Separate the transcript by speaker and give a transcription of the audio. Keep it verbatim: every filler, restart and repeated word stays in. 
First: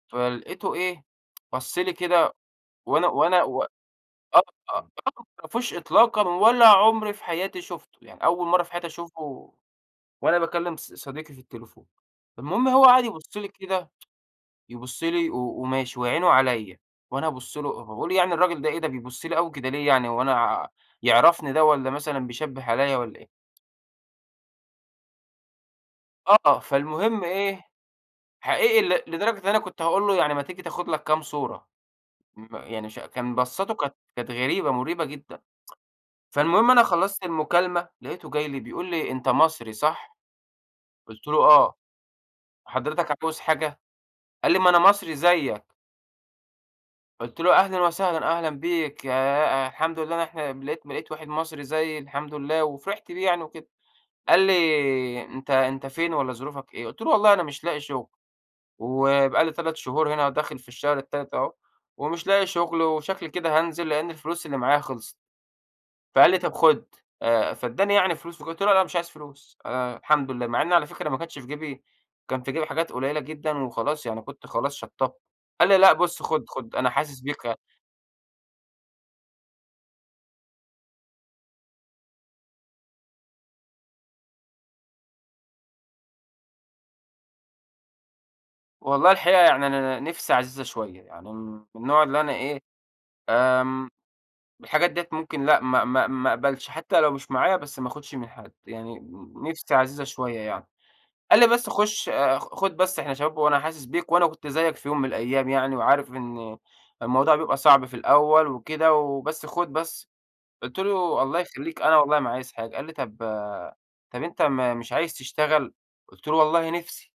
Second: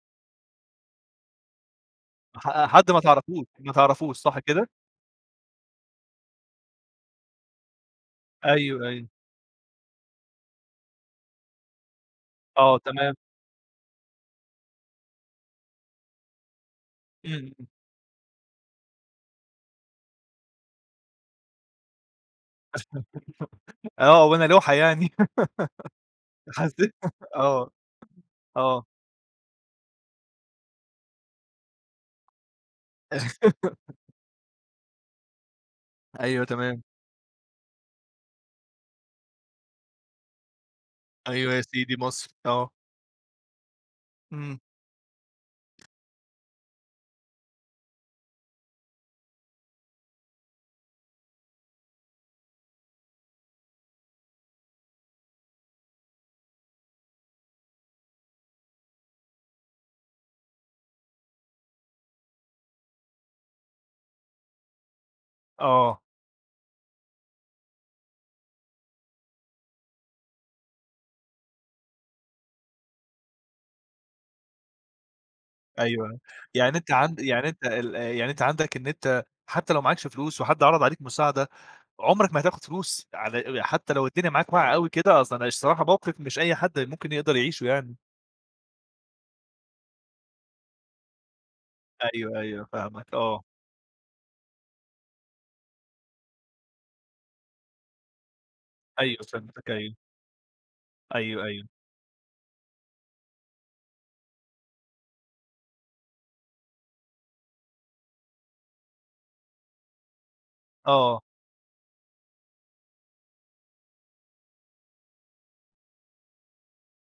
Speaker 1: فلقيته إيه، بَص لي كده
Speaker 2: ح حد ما
Speaker 1: وأنا وأنا
Speaker 2: تعرفوش،
Speaker 1: و
Speaker 2: ما تعرفوش صح
Speaker 1: آه.
Speaker 2: كده؟
Speaker 1: [unintelligible] ما أعرفوش إطلاقًا ولا عمري في حياتي شُفته. يعني أول مرّة في حياتي
Speaker 2: أيوه، أيوه.
Speaker 1: أشوفه وأنا باكلّم ص صديقي في التليفون. المهم
Speaker 2: آه
Speaker 1: هو قعد
Speaker 2: تمام.
Speaker 1: يبُصّ لي كده، يبُص لي و وماشي وعينه عليّا، وأنا أبُص
Speaker 2: إمم.
Speaker 1: له وباقول يعني الراجل ده إيه، ده بيبُص لي أوي كده ليه يعني هو أنا آآ يعرفني ده والّا مثلًا بيشبّه عليّا والّا إيه؟
Speaker 2: آه، وأنا لوحة يعني؟!
Speaker 1: آه،
Speaker 2: حسّيت
Speaker 1: فالمهم إيه،
Speaker 2: آه.
Speaker 1: حقيقي
Speaker 2: آه.
Speaker 1: ل لدرجة أنا كنت هاقول له يعني ما تيجي تاخد لك كام صورة. م يعني ش كان بصّاته كانت كانت غريبة مُريبة جدًا.
Speaker 2: أيوه
Speaker 1: فالمهم
Speaker 2: تمام.
Speaker 1: أنا خلّصت المكالمة لقيته جاي لي بيقول لي: "أنت مصري صح؟" قُلت له:
Speaker 2: أيوه يا
Speaker 1: "آه،
Speaker 2: سيدي مصري، آه.
Speaker 1: حضرتك عاوز حاجة؟" قال
Speaker 2: إمم.
Speaker 1: لي: "ما أنا مصري زيّك." قُلت له: "أهلًا وسهلًا، أهلًا بيك ياه أ الحمد لله إن إحنا لقيت لقيت واحد مصري زيّي الحمد لله." وفرحت بيه يعني وكده. قال لي: "أنت أنت فين والّا ظروفك إيه؟" قُلت له: "والله أنا مش لاقي شغل وبقى لي تلات شهور هنا وداخل في الشهر التالت أهو، ومش لاقي شغل وشكلي كده هانزل لإن الفلوس اللي معايا خلصت."
Speaker 2: آه.
Speaker 1: فقال لي: "طب خُد." آآ فادّاني يعني فلوس، فقُلت له: "لأ أنا مش عايز فلوس أنا الحمد لله." مع إن على فكرة ما كانش في جيبي كان في جيبي حاجات قليلة جدًا وخلاص يعني كنت خلاص شطّبت. قال لي: "لأ
Speaker 2: أيوه،
Speaker 1: بُص خُد خُد
Speaker 2: يعني
Speaker 1: أنا
Speaker 2: أنت عند
Speaker 1: حاسس بيك"
Speaker 2: يعني أنت ال يعني أنت عندك إن أنت حتّى لو معاكش فلوس وحد عَرَض عليك مساعدة، عمرك ما هتاخُد فلوس على حتّى لو الدنيا معاك واقعة أوي كده، أصل الصراحة موقف مش أي حد ممكن يقدر يعيشه يعني.
Speaker 1: والله الحقيقة يعني أنا نِفْسي عزيزة شوية، يعني م من النوع اللي أنا
Speaker 2: أيوه،
Speaker 1: إيه،
Speaker 2: أيوه. فاهمك آه.
Speaker 1: آمم، الحاجات ديّة ممكن لأ ما ما ما أقبلش، حتّى لو مش معايا بس ما أخُدش من حد. يعني
Speaker 2: أيوه فهمتك،
Speaker 1: نِفْسي
Speaker 2: أيوه.
Speaker 1: عزيزة شوية يعني. قال
Speaker 2: أيوه،
Speaker 1: لي:
Speaker 2: أيوه.
Speaker 1: "بس خُش أ خُد بس إحنا شباب وأنا حاسس بيك وأنا كنت زيّك في يوم من الأيام يعني وعارف إن الموضوع بيبقى صعب في الأول وكده، وبس خُد بس." قُلت
Speaker 2: آه.
Speaker 1: له: "الله يخلّيك أنا والله ما عايز حاجة." قال لي: "طب طب أنت مش عايز تشتغل؟" قُلت له: "والله نِفْسي."